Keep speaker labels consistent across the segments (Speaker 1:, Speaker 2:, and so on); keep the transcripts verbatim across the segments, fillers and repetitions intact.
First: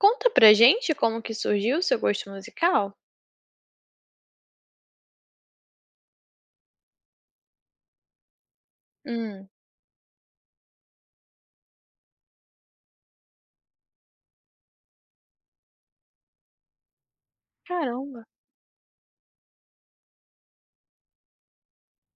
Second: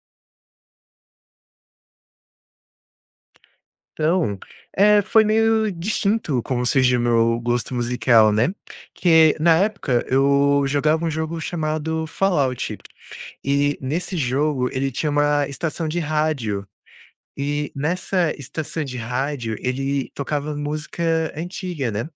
Speaker 1: Conta pra gente como que surgiu o seu gosto musical?
Speaker 2: Então, eh, foi meio distinto como surgiu meu gosto musical, né, que
Speaker 1: Hum,
Speaker 2: na época eu jogava um jogo chamado Fallout, e nesse jogo ele tinha uma estação de rádio, e
Speaker 1: caramba.
Speaker 2: nessa estação de rádio ele tocava música antiga, né,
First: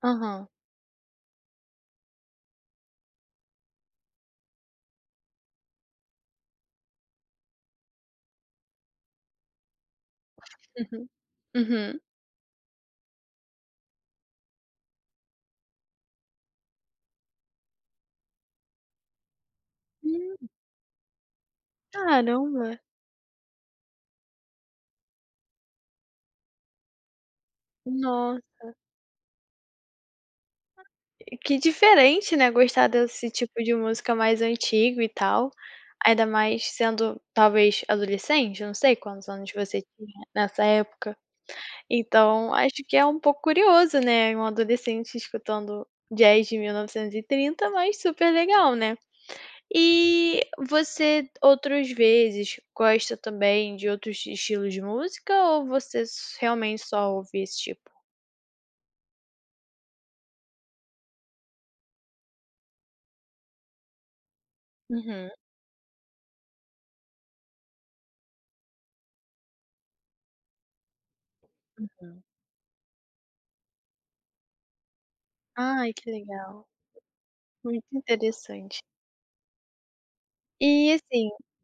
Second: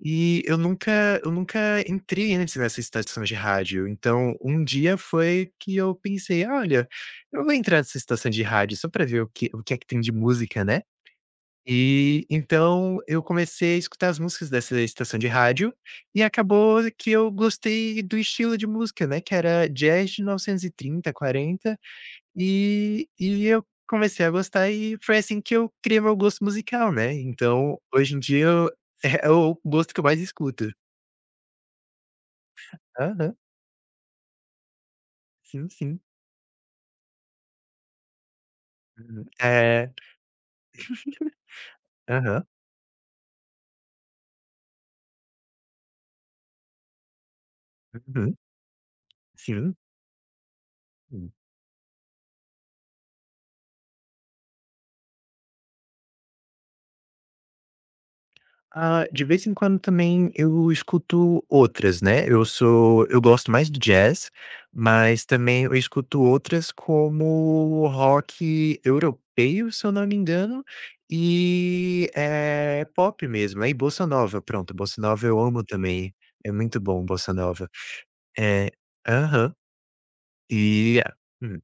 Speaker 2: e
Speaker 1: Aham.
Speaker 2: eu nunca eu nunca entrei antes nessa estação de rádio. Então um dia foi que eu pensei: "Olha, eu vou entrar nessa estação de rádio só para ver o que o que é que tem de música, né".
Speaker 1: Uhum. Uhum.
Speaker 2: E então eu comecei a escutar as músicas dessa estação de rádio, e acabou que eu gostei do estilo de música, né, que era jazz de
Speaker 1: Hum,
Speaker 2: mil novecentos e trinta, quarenta,
Speaker 1: caramba.
Speaker 2: e trinta, quarenta, e e eu comecei a gostar e foi assim que eu criei meu gosto musical, né. Então hoje em dia
Speaker 1: Nossa,
Speaker 2: eu é é o gosto que eu mais escuto.
Speaker 1: que diferente, né, gostar desse
Speaker 2: Aham,
Speaker 1: tipo de música mais antigo e tal,
Speaker 2: sim, sim.
Speaker 1: ainda mais sendo talvez adolescente, eu não sei
Speaker 2: Uhum.
Speaker 1: quantos anos você
Speaker 2: É.
Speaker 1: tinha nessa época.
Speaker 2: Aham.
Speaker 1: Então acho que é um pouco curioso, né, um adolescente escutando jazz de mil novecentos e trinta, mas super
Speaker 2: Uhum.
Speaker 1: legal, né?
Speaker 2: Sim.
Speaker 1: E você outras vezes gosta também de outros estilos de música ou você s realmente só ouve esse tipo?
Speaker 2: Ah, de vez em quando também eu escuto outras, né, eu sou eu gosto mais do jazz, mas
Speaker 1: Uhum.
Speaker 2: também eu escuto outras como rock europeu, se eu não me engano, e, eh, pop mesmo, aí bossa nova, pronto, bossa nova eu amo
Speaker 1: Ai, que
Speaker 2: também, é
Speaker 1: legal,
Speaker 2: muito bom bossa nova.
Speaker 1: muito
Speaker 2: É.
Speaker 1: interessante.
Speaker 2: Aham.
Speaker 1: E,
Speaker 2: E a
Speaker 1: assim,
Speaker 2: Hum,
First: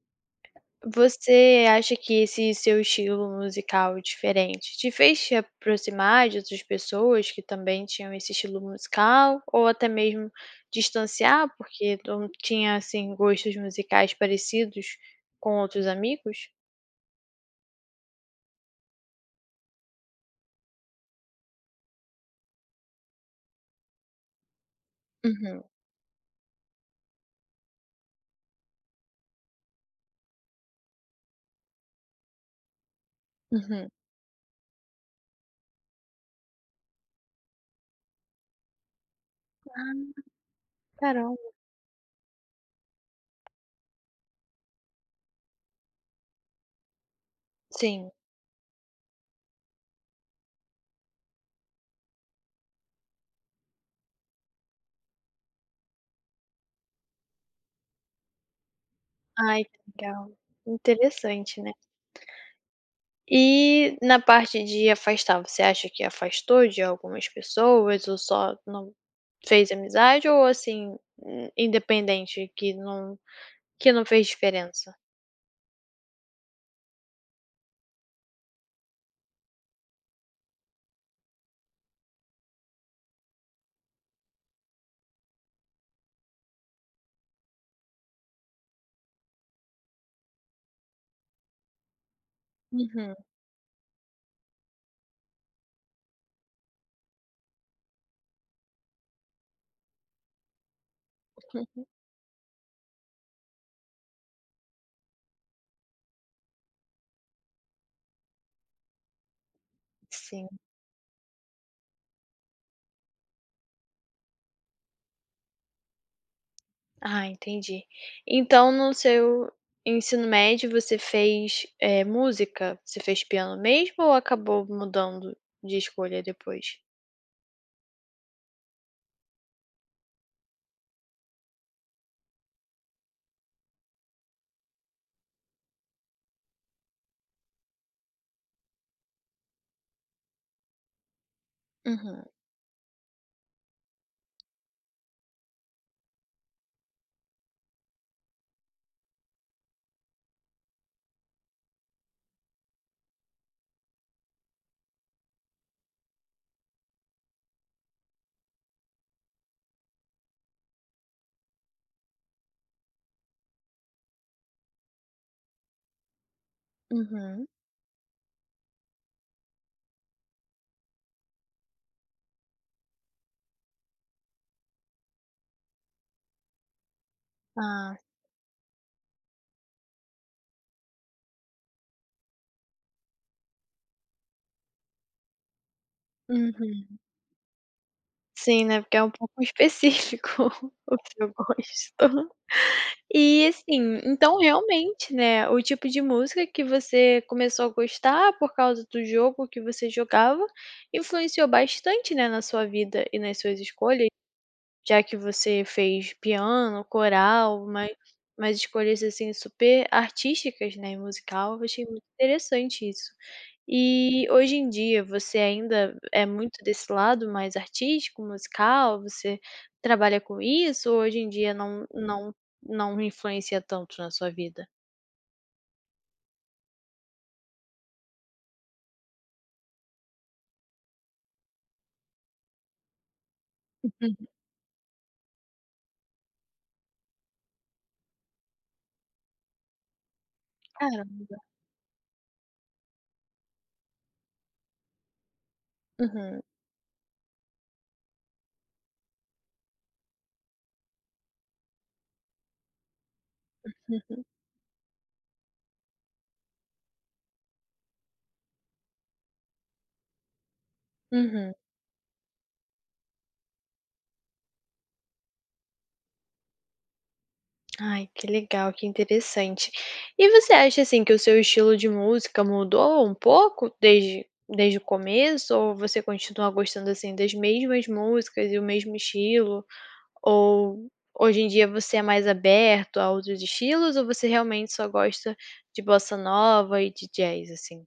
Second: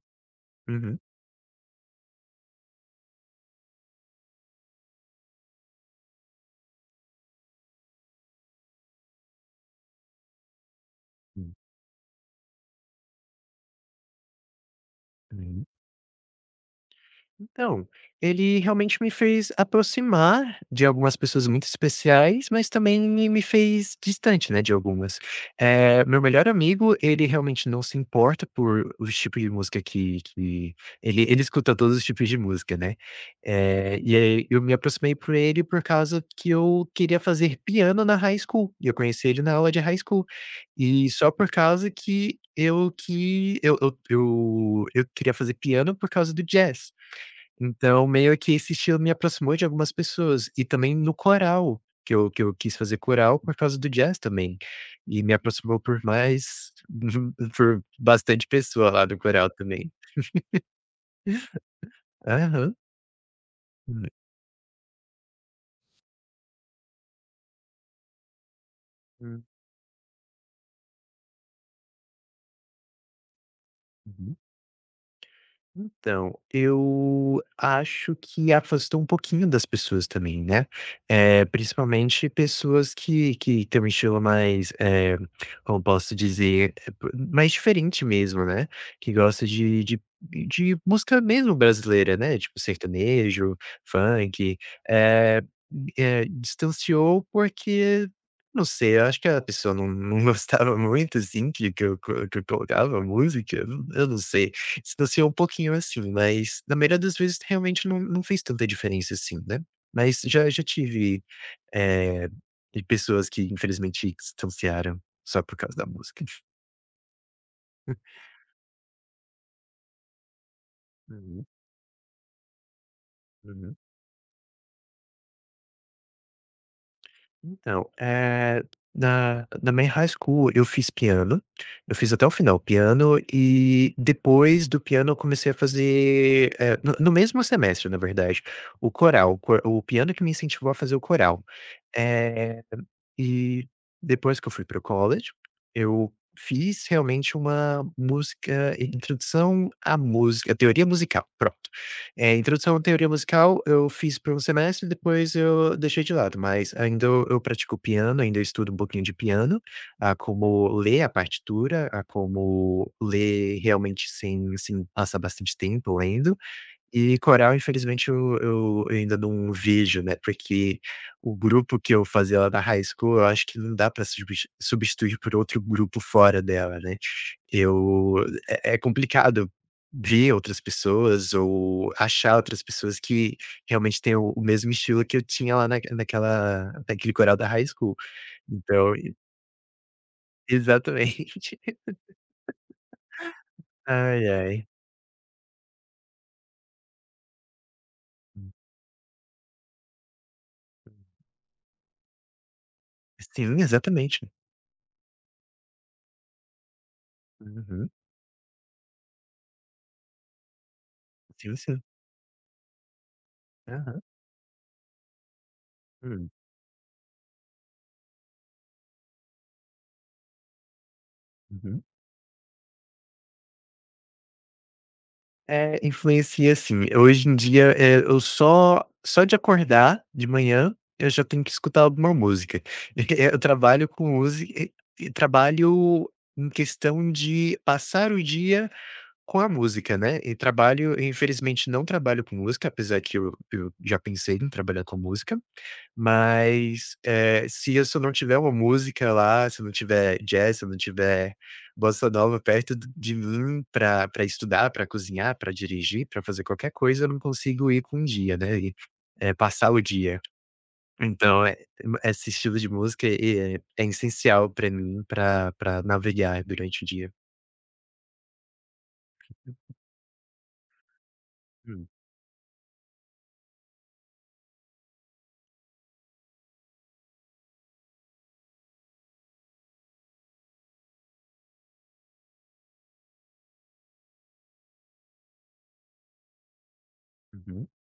Speaker 2: uhum.
Speaker 1: você acha que esse seu estilo musical diferente te fez te aproximar de outras pessoas que também tinham esse estilo musical ou até mesmo distanciar,
Speaker 2: Hum,
Speaker 1: porque não tinha, assim, gostos musicais parecidos com
Speaker 2: hum.
Speaker 1: outros amigos?
Speaker 2: Então, ele realmente me fez aproximar de algumas pessoas muito especiais, mas também me me fez distante, né, de algumas.
Speaker 1: Uhum.
Speaker 2: Eh, meu melhor amigo, ele realmente não se importa por os tipos de música que que ele ele escuta todos os tipos de música, né.
Speaker 1: Uhum.
Speaker 2: Eh, e aí eu me aproximei por ele por causa que eu queria fazer piano na high school, e eu conheci ele na aula de high
Speaker 1: Ah,
Speaker 2: school. E só por
Speaker 1: caramba.
Speaker 2: causa que eu que eu eu eu eu queria fazer piano por causa do jazz. Então,
Speaker 1: Sim.
Speaker 2: meio que esse estilo me aproximou de algumas pessoas, e também no coral, que eu que eu quis fazer coral por causa do jazz também, e me aproximou por mais por bastante pessoa lá do coral
Speaker 1: Ai, que
Speaker 2: também.
Speaker 1: legal. Interessante, né.
Speaker 2: Aham.
Speaker 1: E na parte de afastar, você acha que afastou de algumas pessoas ou só não
Speaker 2: Hum.
Speaker 1: fez amizade ou, assim, in independente, que não que não fez
Speaker 2: Uhum.
Speaker 1: diferença?
Speaker 2: Então, eu acho que afastou um pouquinho das pessoas também, né, eh, principalmente pessoas que que têm um estilo mais, eh, como posso dizer, eh, p mais diferente mesmo, né, que gosta de de de música mesmo brasileira, né, tipo
Speaker 1: Uhum.
Speaker 2: sertanejo, funk, eh eh, distanciou porque, não sei, eu acho que a pessoa não não gostava muito, assim, que que eu co que eu colocava música, eu não sei. Distanciou um pouquinho, assim, mas na maioria das vezes realmente não não fez tanta diferença assim, né. Mas
Speaker 1: Sim.
Speaker 2: já já tive, eh, de pessoas que infelizmente distanciaram só por causa da música.
Speaker 1: Ah, entendi. Então no seu ensino médio você
Speaker 2: Uhum,
Speaker 1: fez, eh, música? Você fez piano
Speaker 2: uhum.
Speaker 1: mesmo ou acabou mudando de escolha depois?
Speaker 2: Então, eh, na na minha high school eu fiz piano, eu fiz até o final piano e depois do piano eu comecei a fazer, eh, no no mesmo semestre na verdade, o coral, o co o piano que me incentivou a fazer o coral.
Speaker 1: Uhum,
Speaker 2: Eh, e depois que eu fui para o college, eu fiz realmente uma música eh, introdução à música teoria musical, pronto. Eh, introdução à teoria musical eu fiz por um semestre, depois eu deixei de lado, mas ainda eu eu pratico piano, ainda estudo um pouquinho de piano, a como ler a partitura, a como ler realmente sem sem passar bastante tempo lendo. E
Speaker 1: uhum.
Speaker 2: coral, infelizmente, eu eu ainda não vejo, né, porque o grupo que eu fazia lá na high school, eu acho que não dá pra subs substituir por outro grupo fora dela, né.
Speaker 1: Ah,
Speaker 2: Eu é é complicado ver outras pessoas ou achar outras pessoas que realmente tenham o o mesmo estilo que eu tinha lá na naquela
Speaker 1: uhum.
Speaker 2: naquele coral da high school.
Speaker 1: Sim, né,
Speaker 2: Então
Speaker 1: porque é um
Speaker 2: e-
Speaker 1: pouco específico o seu
Speaker 2: exatamente.
Speaker 1: gosto. E, assim,
Speaker 2: Ai,
Speaker 1: então
Speaker 2: ai.
Speaker 1: realmente, né, o tipo de música que você começou a gostar por causa do jogo que você jogava, influenciou bastante, né, na sua vida e nas
Speaker 2: Sim,
Speaker 1: suas escolhas.
Speaker 2: exatamente.
Speaker 1: Já que você fez piano, coral, mas
Speaker 2: Uhum.
Speaker 1: mas escolhas, assim, super artísticas, né, e musical,
Speaker 2: Sim,
Speaker 1: eu
Speaker 2: sim.
Speaker 1: achei muito interessante isso.
Speaker 2: Aham.
Speaker 1: E hoje em dia você ainda é
Speaker 2: Hum.
Speaker 1: muito desse lado mais artístico, musical? Você trabalha com isso ou hoje em dia
Speaker 2: Uhum.
Speaker 1: não não não influencia tanto na sua vida?
Speaker 2: É, influencia sim. Hoje em dia, eh, eu só só de acordar de manhã, eu já tenho que escutar alguma música. Eu trabalho com
Speaker 1: Hum,
Speaker 2: música e trabalho em questão de passar o dia com a música, né. E trabalho
Speaker 1: claro.
Speaker 2: infelizmente não trabalho com música, apesar que eu eu já pensei em trabalhar com música.
Speaker 1: Uhum,
Speaker 2: Mas, eh, se isso não tiver uma música lá, se não tiver jazz, se não tiver bossa nova perto d de mim para pra estudar, para cozinhar, para dirigir, para fazer qualquer coisa, eu não consigo ir com um dia, né, e, eh, passar o dia. Então,
Speaker 1: uhum.
Speaker 2: eh, esse estilo de música é é essencial para mim para pra navegar durante o dia.
Speaker 1: Ai, que legal, que interessante. E você acha, assim, que o seu estilo
Speaker 2: Hum.
Speaker 1: de música mudou um pouco desde desde o começo ou você continua gostando, assim, das mesmas músicas e o mesmo estilo? Ou hoje em dia você é mais aberto a outros estilos ou você realmente só gosta de bossa nova e de jazz,
Speaker 2: Uhum.
Speaker 1: assim?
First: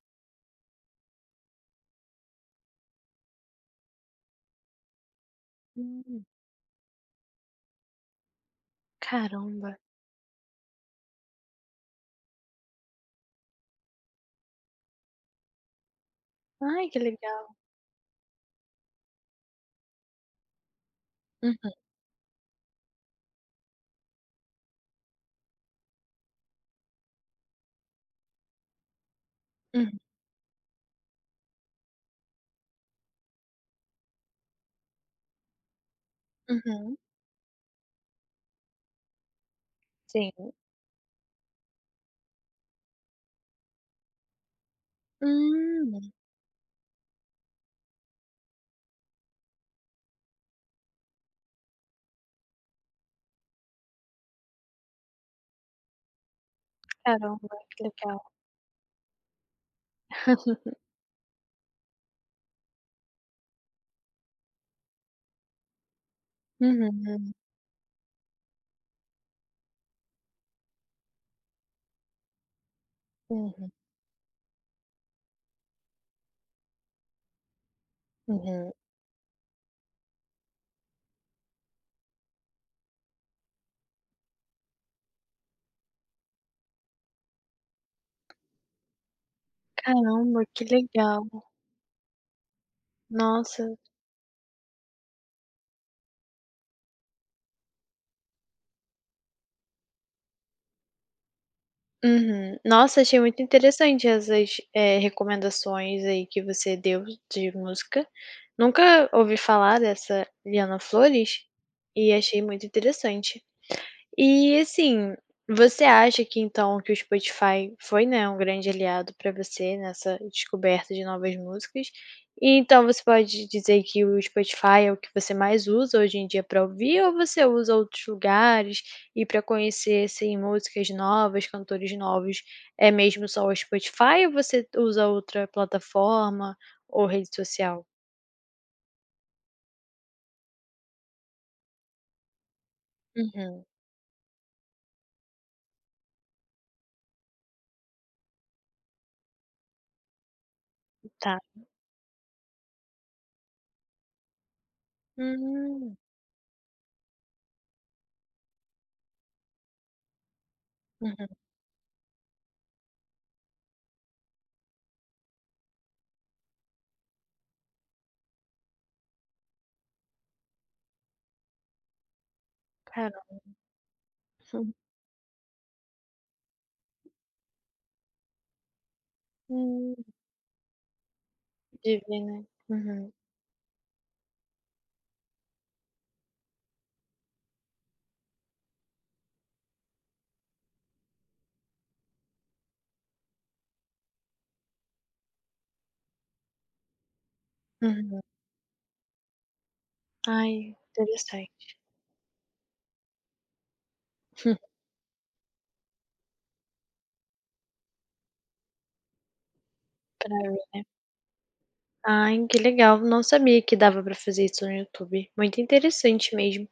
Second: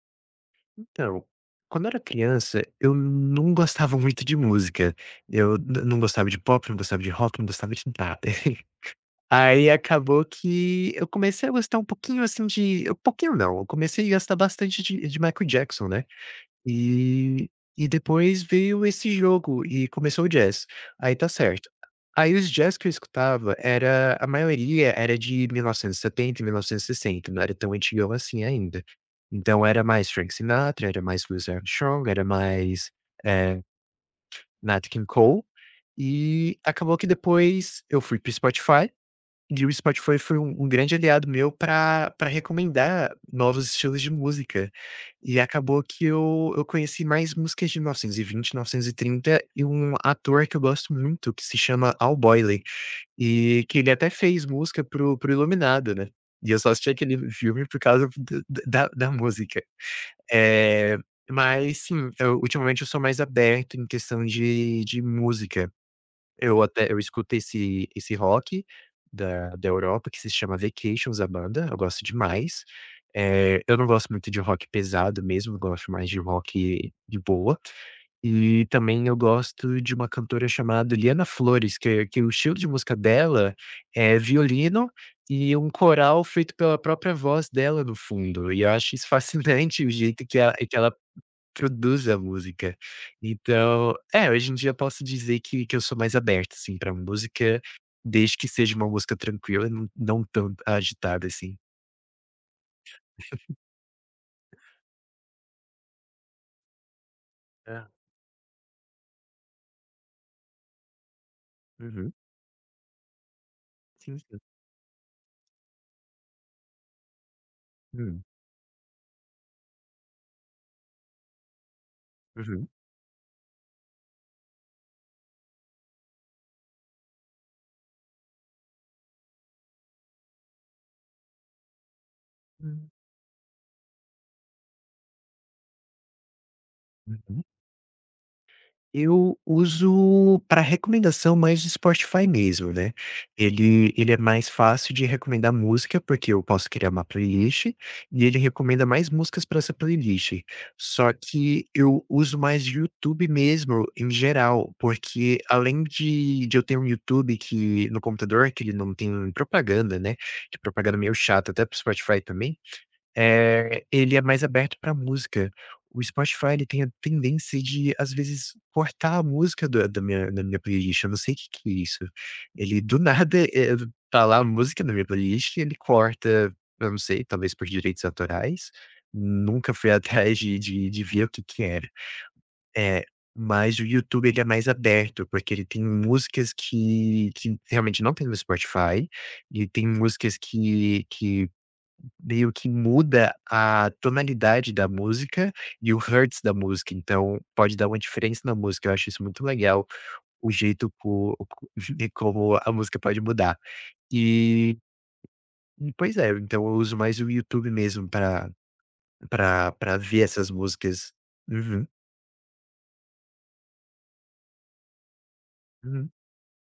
Speaker 2: Então, quando eu era criança, eu não gostava muito de música. Eu n- não
Speaker 1: Hum,
Speaker 2: gostava de pop, não gostava de rock, não gostava de nada. Aí
Speaker 1: caramba.
Speaker 2: acabou que eu comecei a gostar um pouquinho assim de. Um pouquinho não, eu comecei a gostar bastante de, de Michael Jackson, né?
Speaker 1: Ai, que legal.
Speaker 2: E e depois veio esse jogo e começou o jazz. Aí tá certo.
Speaker 1: Uhum,
Speaker 2: Aí os jazz que eu escutava era a maioria era de mil novecentos e setenta, mil novecentos e sessenta, não era tão antigão assim ainda. Então era
Speaker 1: uhum,
Speaker 2: mais Frank Sinatra, era mais Louis Armstrong, era mais, eh, Nat King Cole, e
Speaker 1: uhum.
Speaker 2: acabou que depois eu fui para o Spotify, e o Spotify foi
Speaker 1: Sim.
Speaker 2: um um grande aliado meu para pra recomendar novos estilos de música. E acabou
Speaker 1: Hum,
Speaker 2: que eu eu conheci mais músicas de mil novecentos e vinte, mil novecentos e trinta e vinte, mil novecentos e trinta e um ator que eu gosto muito que se chama Al Boyley, e que ele até fez música pro pro Iluminado, né, e eu só assisti aquele
Speaker 1: caramba,
Speaker 2: filme por
Speaker 1: que
Speaker 2: causa
Speaker 1: legal.
Speaker 2: d d da da música. É, mas sim, eu ultimamente eu sou mais aberto em questão de de música. Eu até eu
Speaker 1: Uhum,
Speaker 2: escuto esse esse rock da da Europa que se chama Vacations, a banda, eu gosto demais. Eh,
Speaker 1: uhum,
Speaker 2: eu não gosto muito de rock pesado mesmo, eu gosto mais de rock de boa. E
Speaker 1: uhum.
Speaker 2: também eu gosto de uma cantora chamada Liana Flores, que que o estilo de música dela é violino e um coral feito pela própria voz dela no fundo, e eu acho isso fascinante o jeito que
Speaker 1: Caramba,
Speaker 2: ela
Speaker 1: que
Speaker 2: que ela
Speaker 1: legal.
Speaker 2: produz a música.
Speaker 1: Nossa.
Speaker 2: Então, é, hoje em dia eu posso dizer que que eu sou mais aberto, assim, pra música, desde que seja uma música tranquila, não não tão agitada assim.
Speaker 1: Uhum. Nossa, achei muito interessante essas, eh, recomendações aí que você deu de
Speaker 2: É.
Speaker 1: música. Nunca ouvi falar dessa Liana Flores e
Speaker 2: Uhum.
Speaker 1: achei muito interessante.
Speaker 2: Sim, sim.
Speaker 1: E assim, você acha que então que o Spotify foi,
Speaker 2: Hum.
Speaker 1: né, um grande aliado para você nessa descoberta de novas músicas? E
Speaker 2: Uhum.
Speaker 1: então você pode dizer que o Spotify é o que você mais usa hoje em dia para ouvir ou você usa outros lugares e para conhecer, assim, músicas novas, cantores novos, é
Speaker 2: Hum.
Speaker 1: mesmo só o Spotify ou você usa outra plataforma ou rede social?
Speaker 2: Eu uso para recomendação mais o Spotify mesmo, né.
Speaker 1: Uhum,
Speaker 2: Ele ele é mais fácil de recomendar música, porque eu posso criar uma playlist, e ele recomenda mais músicas para essa playlist. Só
Speaker 1: tá.
Speaker 2: que eu uso mais o YouTube mesmo, em geral, porque além
Speaker 1: Hum,
Speaker 2: de de eu ter um YouTube que no computador, que ele não tem propaganda, né, que propaganda é meio
Speaker 1: uhum.
Speaker 2: chata, até para o Spotify também. Eh, ele é mais aberto para música. O Spotify, ele tem a tendência de, às vezes, cortar a música da da minha da minha playlist, eu não sei o que que é isso. Ele do
Speaker 1: Caramba.
Speaker 2: nada, eh, tá lá a música na minha playlist ele corta, eu não sei, talvez por direitos autorais, nunca fui
Speaker 1: Hum,
Speaker 2: atrás de de de ver o que que era.
Speaker 1: de ver, né.
Speaker 2: É,
Speaker 1: Uhum.
Speaker 2: mas o YouTube, ele é mais aberto, porque ele tem músicas que que realmente não tem no Spotify, e tem músicas que que meio que muda a tonalidade da música e o hertz da música, então pode dar uma
Speaker 1: Uhum.
Speaker 2: diferença na música, eu acho isso muito legal, o
Speaker 1: Ai,
Speaker 2: jeito co co
Speaker 1: interessante.
Speaker 2: e como a música pode mudar. E e, pois é, então eu uso mais o YouTube mesmo para para para ver
Speaker 1: Pra
Speaker 2: essas
Speaker 1: mim.
Speaker 2: músicas. Uhum,
Speaker 1: Ai, que legal, não sabia que dava pra fazer isso no YouTube, muito
Speaker 2: uhum,
Speaker 1: interessante mesmo.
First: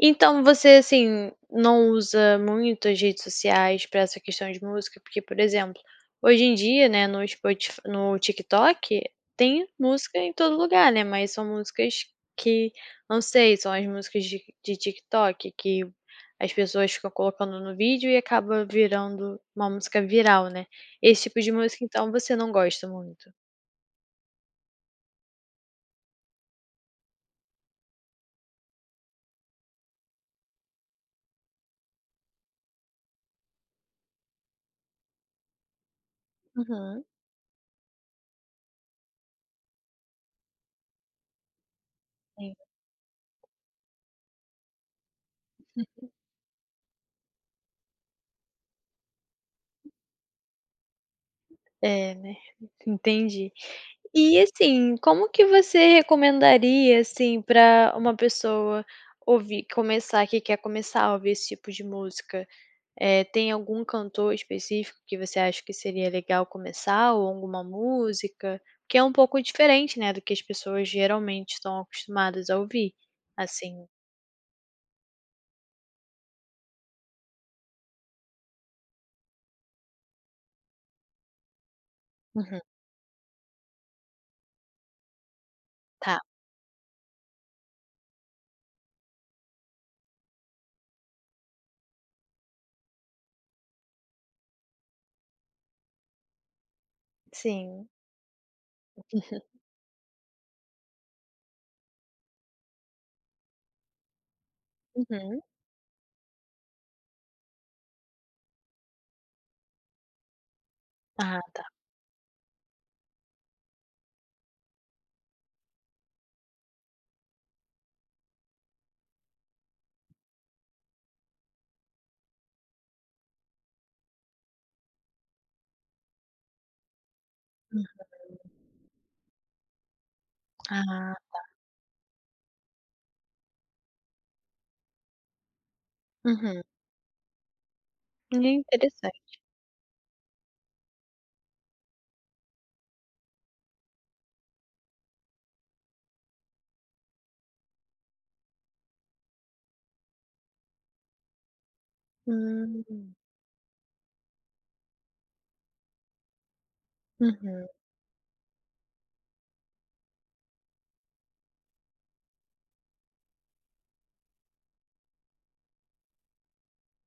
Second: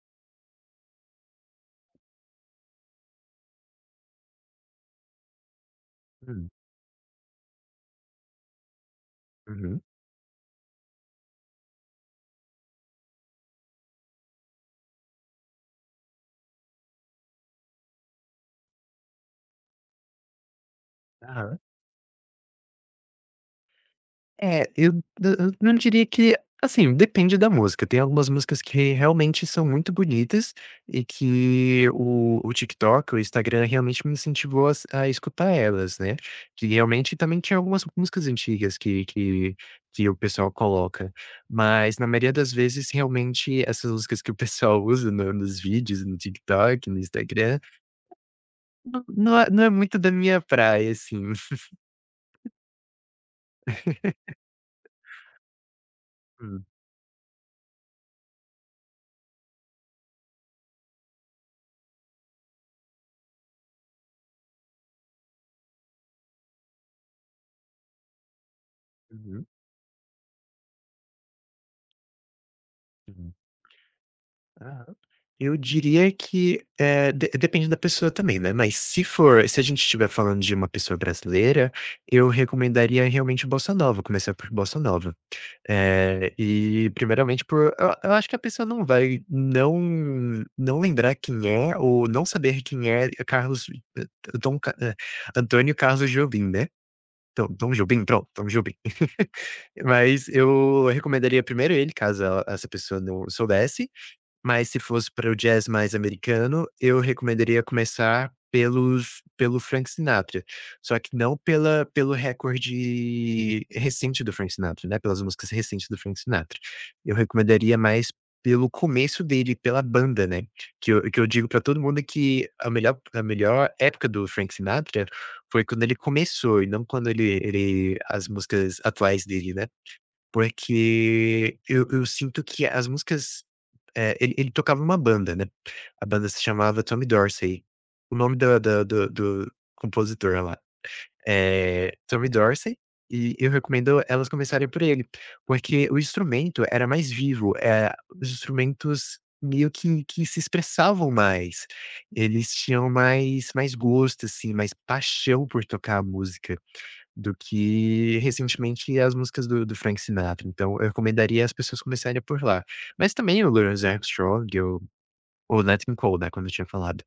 Speaker 1: Então você, assim, não usa muito as redes sociais para essa questão de música? Porque, por exemplo, hoje
Speaker 2: hum,
Speaker 1: em dia, né, no Spotif no TikTok, tem
Speaker 2: uhum.
Speaker 1: música em todo lugar, né, mas são músicas que não sei, são as músicas de de TikTok que as pessoas ficam colocando no vídeo e acaba virando uma música viral, né. Esse tipo de música, então, você não gosta muito?
Speaker 2: É, eu eu não diria que assim, depende da música. Tem algumas músicas que realmente são muito bonitas e que o o TikTok, o Instagram realmente me incentivou a s a escutar elas, né. Que
Speaker 1: Uhum.
Speaker 2: realmente também tinha algumas músicas antigas que que que o pessoal coloca. Mas na maioria das vezes, realmente, essas músicas que o pessoal usa no nos vídeos, no TikTok, no Instagram, não não é não é muito da minha praia, assim.
Speaker 1: É, né. Entendi. E assim, como que você
Speaker 2: Hum.
Speaker 1: recomendaria, assim, para uma pessoa ouvir começar que quer começar a ouvir esse tipo de música? Eh, tem algum cantor específico que você acha que seria legal começar ou alguma música? Que é um pouco
Speaker 2: Uhum,
Speaker 1: diferente, né, do que as pessoas geralmente estão acostumadas a ouvir,
Speaker 2: uhum.
Speaker 1: assim.
Speaker 2: Aham. Eu diria que, eh, de depende da pessoa também, né, mas se for se a gente estiver falando de uma pessoa brasileira, eu
Speaker 1: Uhum,
Speaker 2: recomendaria realmente o bossa nova, começar por bossa nova.
Speaker 1: tá.
Speaker 2: Eh, e primeiramente por eu eu acho que a pessoa não vai não não lembrar quem é ou não saber quem é Carlos eh, Dom Ca eh, Antônio Carlos Jobim, né. Então, Tom
Speaker 1: Sim.
Speaker 2: Jobim, pronto, Tom Jobim. Mas eu recomendaria primeiro ele, caso ela essa pessoa não soubesse, mas se fosse para o
Speaker 1: Uhum.
Speaker 2: jazz mais americano, eu recomendaria começar pelos pelo Frank Sinatra, só que não
Speaker 1: Ah,
Speaker 2: pela pelo recorde recente do Frank Sinatra, né, pelas músicas recentes do Frank Sinatra. Eu recomendaria mais pelo começo dele, pela banda, né, que eu que eu digo para todo mundo que a melhor a melhor época do Frank Sinatra foi quando ele começou e não quando ele
Speaker 1: hum,
Speaker 2: ele as músicas atuais dele, né.
Speaker 1: ah.
Speaker 2: Porque eu eu sinto que as músicas é, ele ele tocava uma banda, né, a banda se
Speaker 1: Uhum.
Speaker 2: chamava Tommy Dorsey, o nome da da do
Speaker 1: Interessante.
Speaker 2: do compositor lá é Tommy Dorsey, e eu recomendo elas começarem por ele, porque o instrumento era mais vivo, é os instrumentos meio que que se expressavam mais, eles tinham
Speaker 1: Hum.
Speaker 2: mais mais gosto, assim, mais paixão por tocar a música do
Speaker 1: Uhum.
Speaker 2: que recentemente as músicas do do Frank Sinatra, então eu recomendaria as pessoas começarem por lá. Mas também o Louis Armstrong o ou Nat King Cole, né, quando eu tinha falado.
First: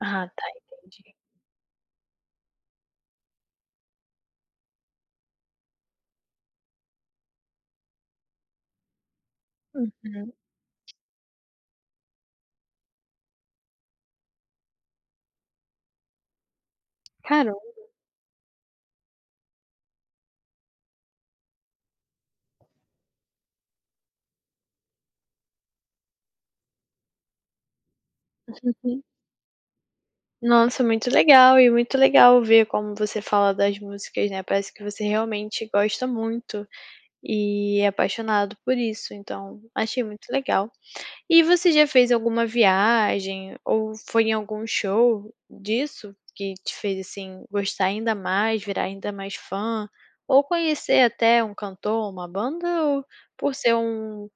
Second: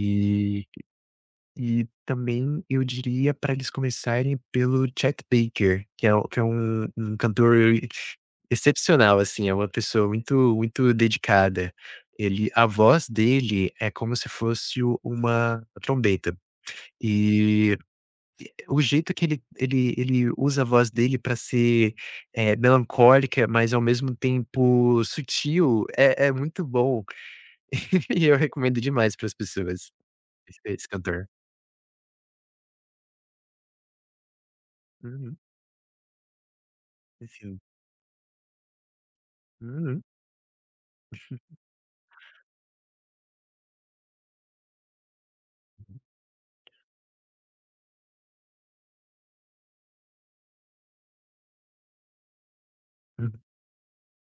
Speaker 1: Ah, tá, entendi.
Speaker 2: e também eu diria para eles começarem pelo Chet Baker, que é um que é um um cantor excepcional, assim, é uma pessoa
Speaker 1: Uhum.
Speaker 2: muito muito dedicada. Ele a voz dele é como se fosse uma trombeta.
Speaker 1: Caramba.
Speaker 2: E o jeito que ele ele ele usa a voz dele para ser, eh, melancólica, mas ao mesmo tempo sutil, é é muito bom. E eu recomendo
Speaker 1: Uhum.
Speaker 2: demais para as pessoas, esse
Speaker 1: Nossa,
Speaker 2: esse
Speaker 1: muito
Speaker 2: cantor.
Speaker 1: legal e muito legal ver como você fala das músicas, né, parece que você
Speaker 2: Uhum,
Speaker 1: realmente gosta muito
Speaker 2: esse filme.
Speaker 1: e é apaixonado por isso, então
Speaker 2: Uhum.
Speaker 1: achei muito legal. E você já fez alguma viagem ou foi em algum show disso que te fez, assim, gostar ainda mais, virar ainda mais fã, ou conhecer até um cantor, uma banda, ou por ser um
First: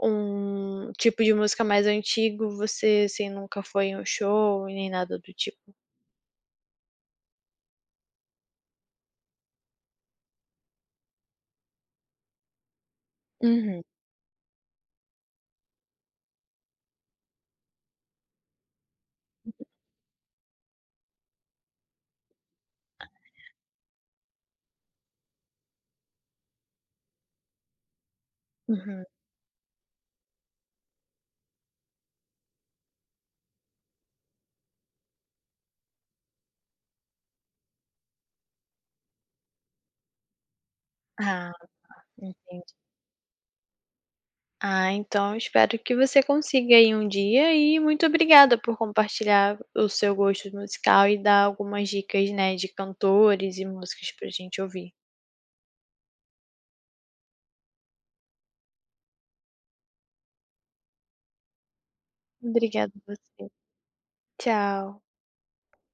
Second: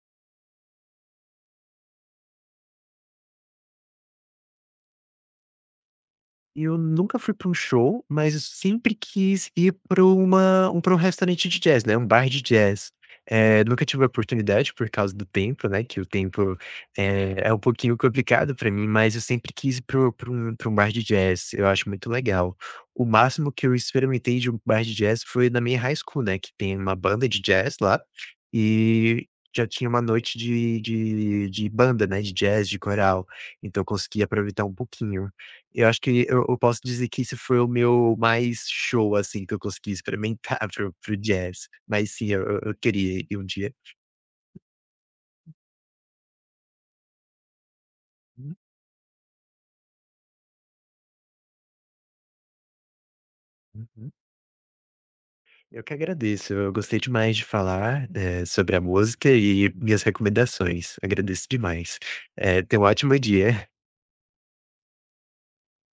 Speaker 1: um tipo de música mais antigo, você, assim, nunca foi em um show e nem nada do tipo?
Speaker 2: Eu nunca fui pra um show, mas eu sempre quis ir pra uma um pra um restaurante de jazz, né, um bar de jazz. Eh,
Speaker 1: Uhum,
Speaker 2: nunca tive a oportunidade por causa do tempo, né, que o tempo, eh, é um pouquinho complicado pra mim, mas eu sempre quis ir pro pra um pra um bar de jazz, eu acho muito legal. O máximo que eu experimentei de um bar de jazz foi na minha high school, né, que tem uma banda de jazz lá,
Speaker 1: uhum.
Speaker 2: e já tinha uma noite de de de banda, né, de jazz, de coral, então eu consegui aproveitar um pouquinho. Eu acho que eu eu posso dizer que esse foi o meu mais show, assim, que eu consegui experimentar pro pro
Speaker 1: Ah,
Speaker 2: jazz, mas sim, eu eu
Speaker 1: entendi.
Speaker 2: eu queria ir um dia.
Speaker 1: Ah, então espero que você consiga ir um dia e muito
Speaker 2: Uhum.
Speaker 1: obrigada por compartilhar o seu gosto musical e dar algumas dicas, né, de cantores e músicas
Speaker 2: Uhum.
Speaker 1: pra gente ouvir.
Speaker 2: Eu que agradeço, eu gostei demais de falar, eh, sobre a música e minhas recomendações. Agradeço demais. Eh, tenha um
Speaker 1: Obrigada a
Speaker 2: ótimo
Speaker 1: você.
Speaker 2: dia.
Speaker 1: Tchau.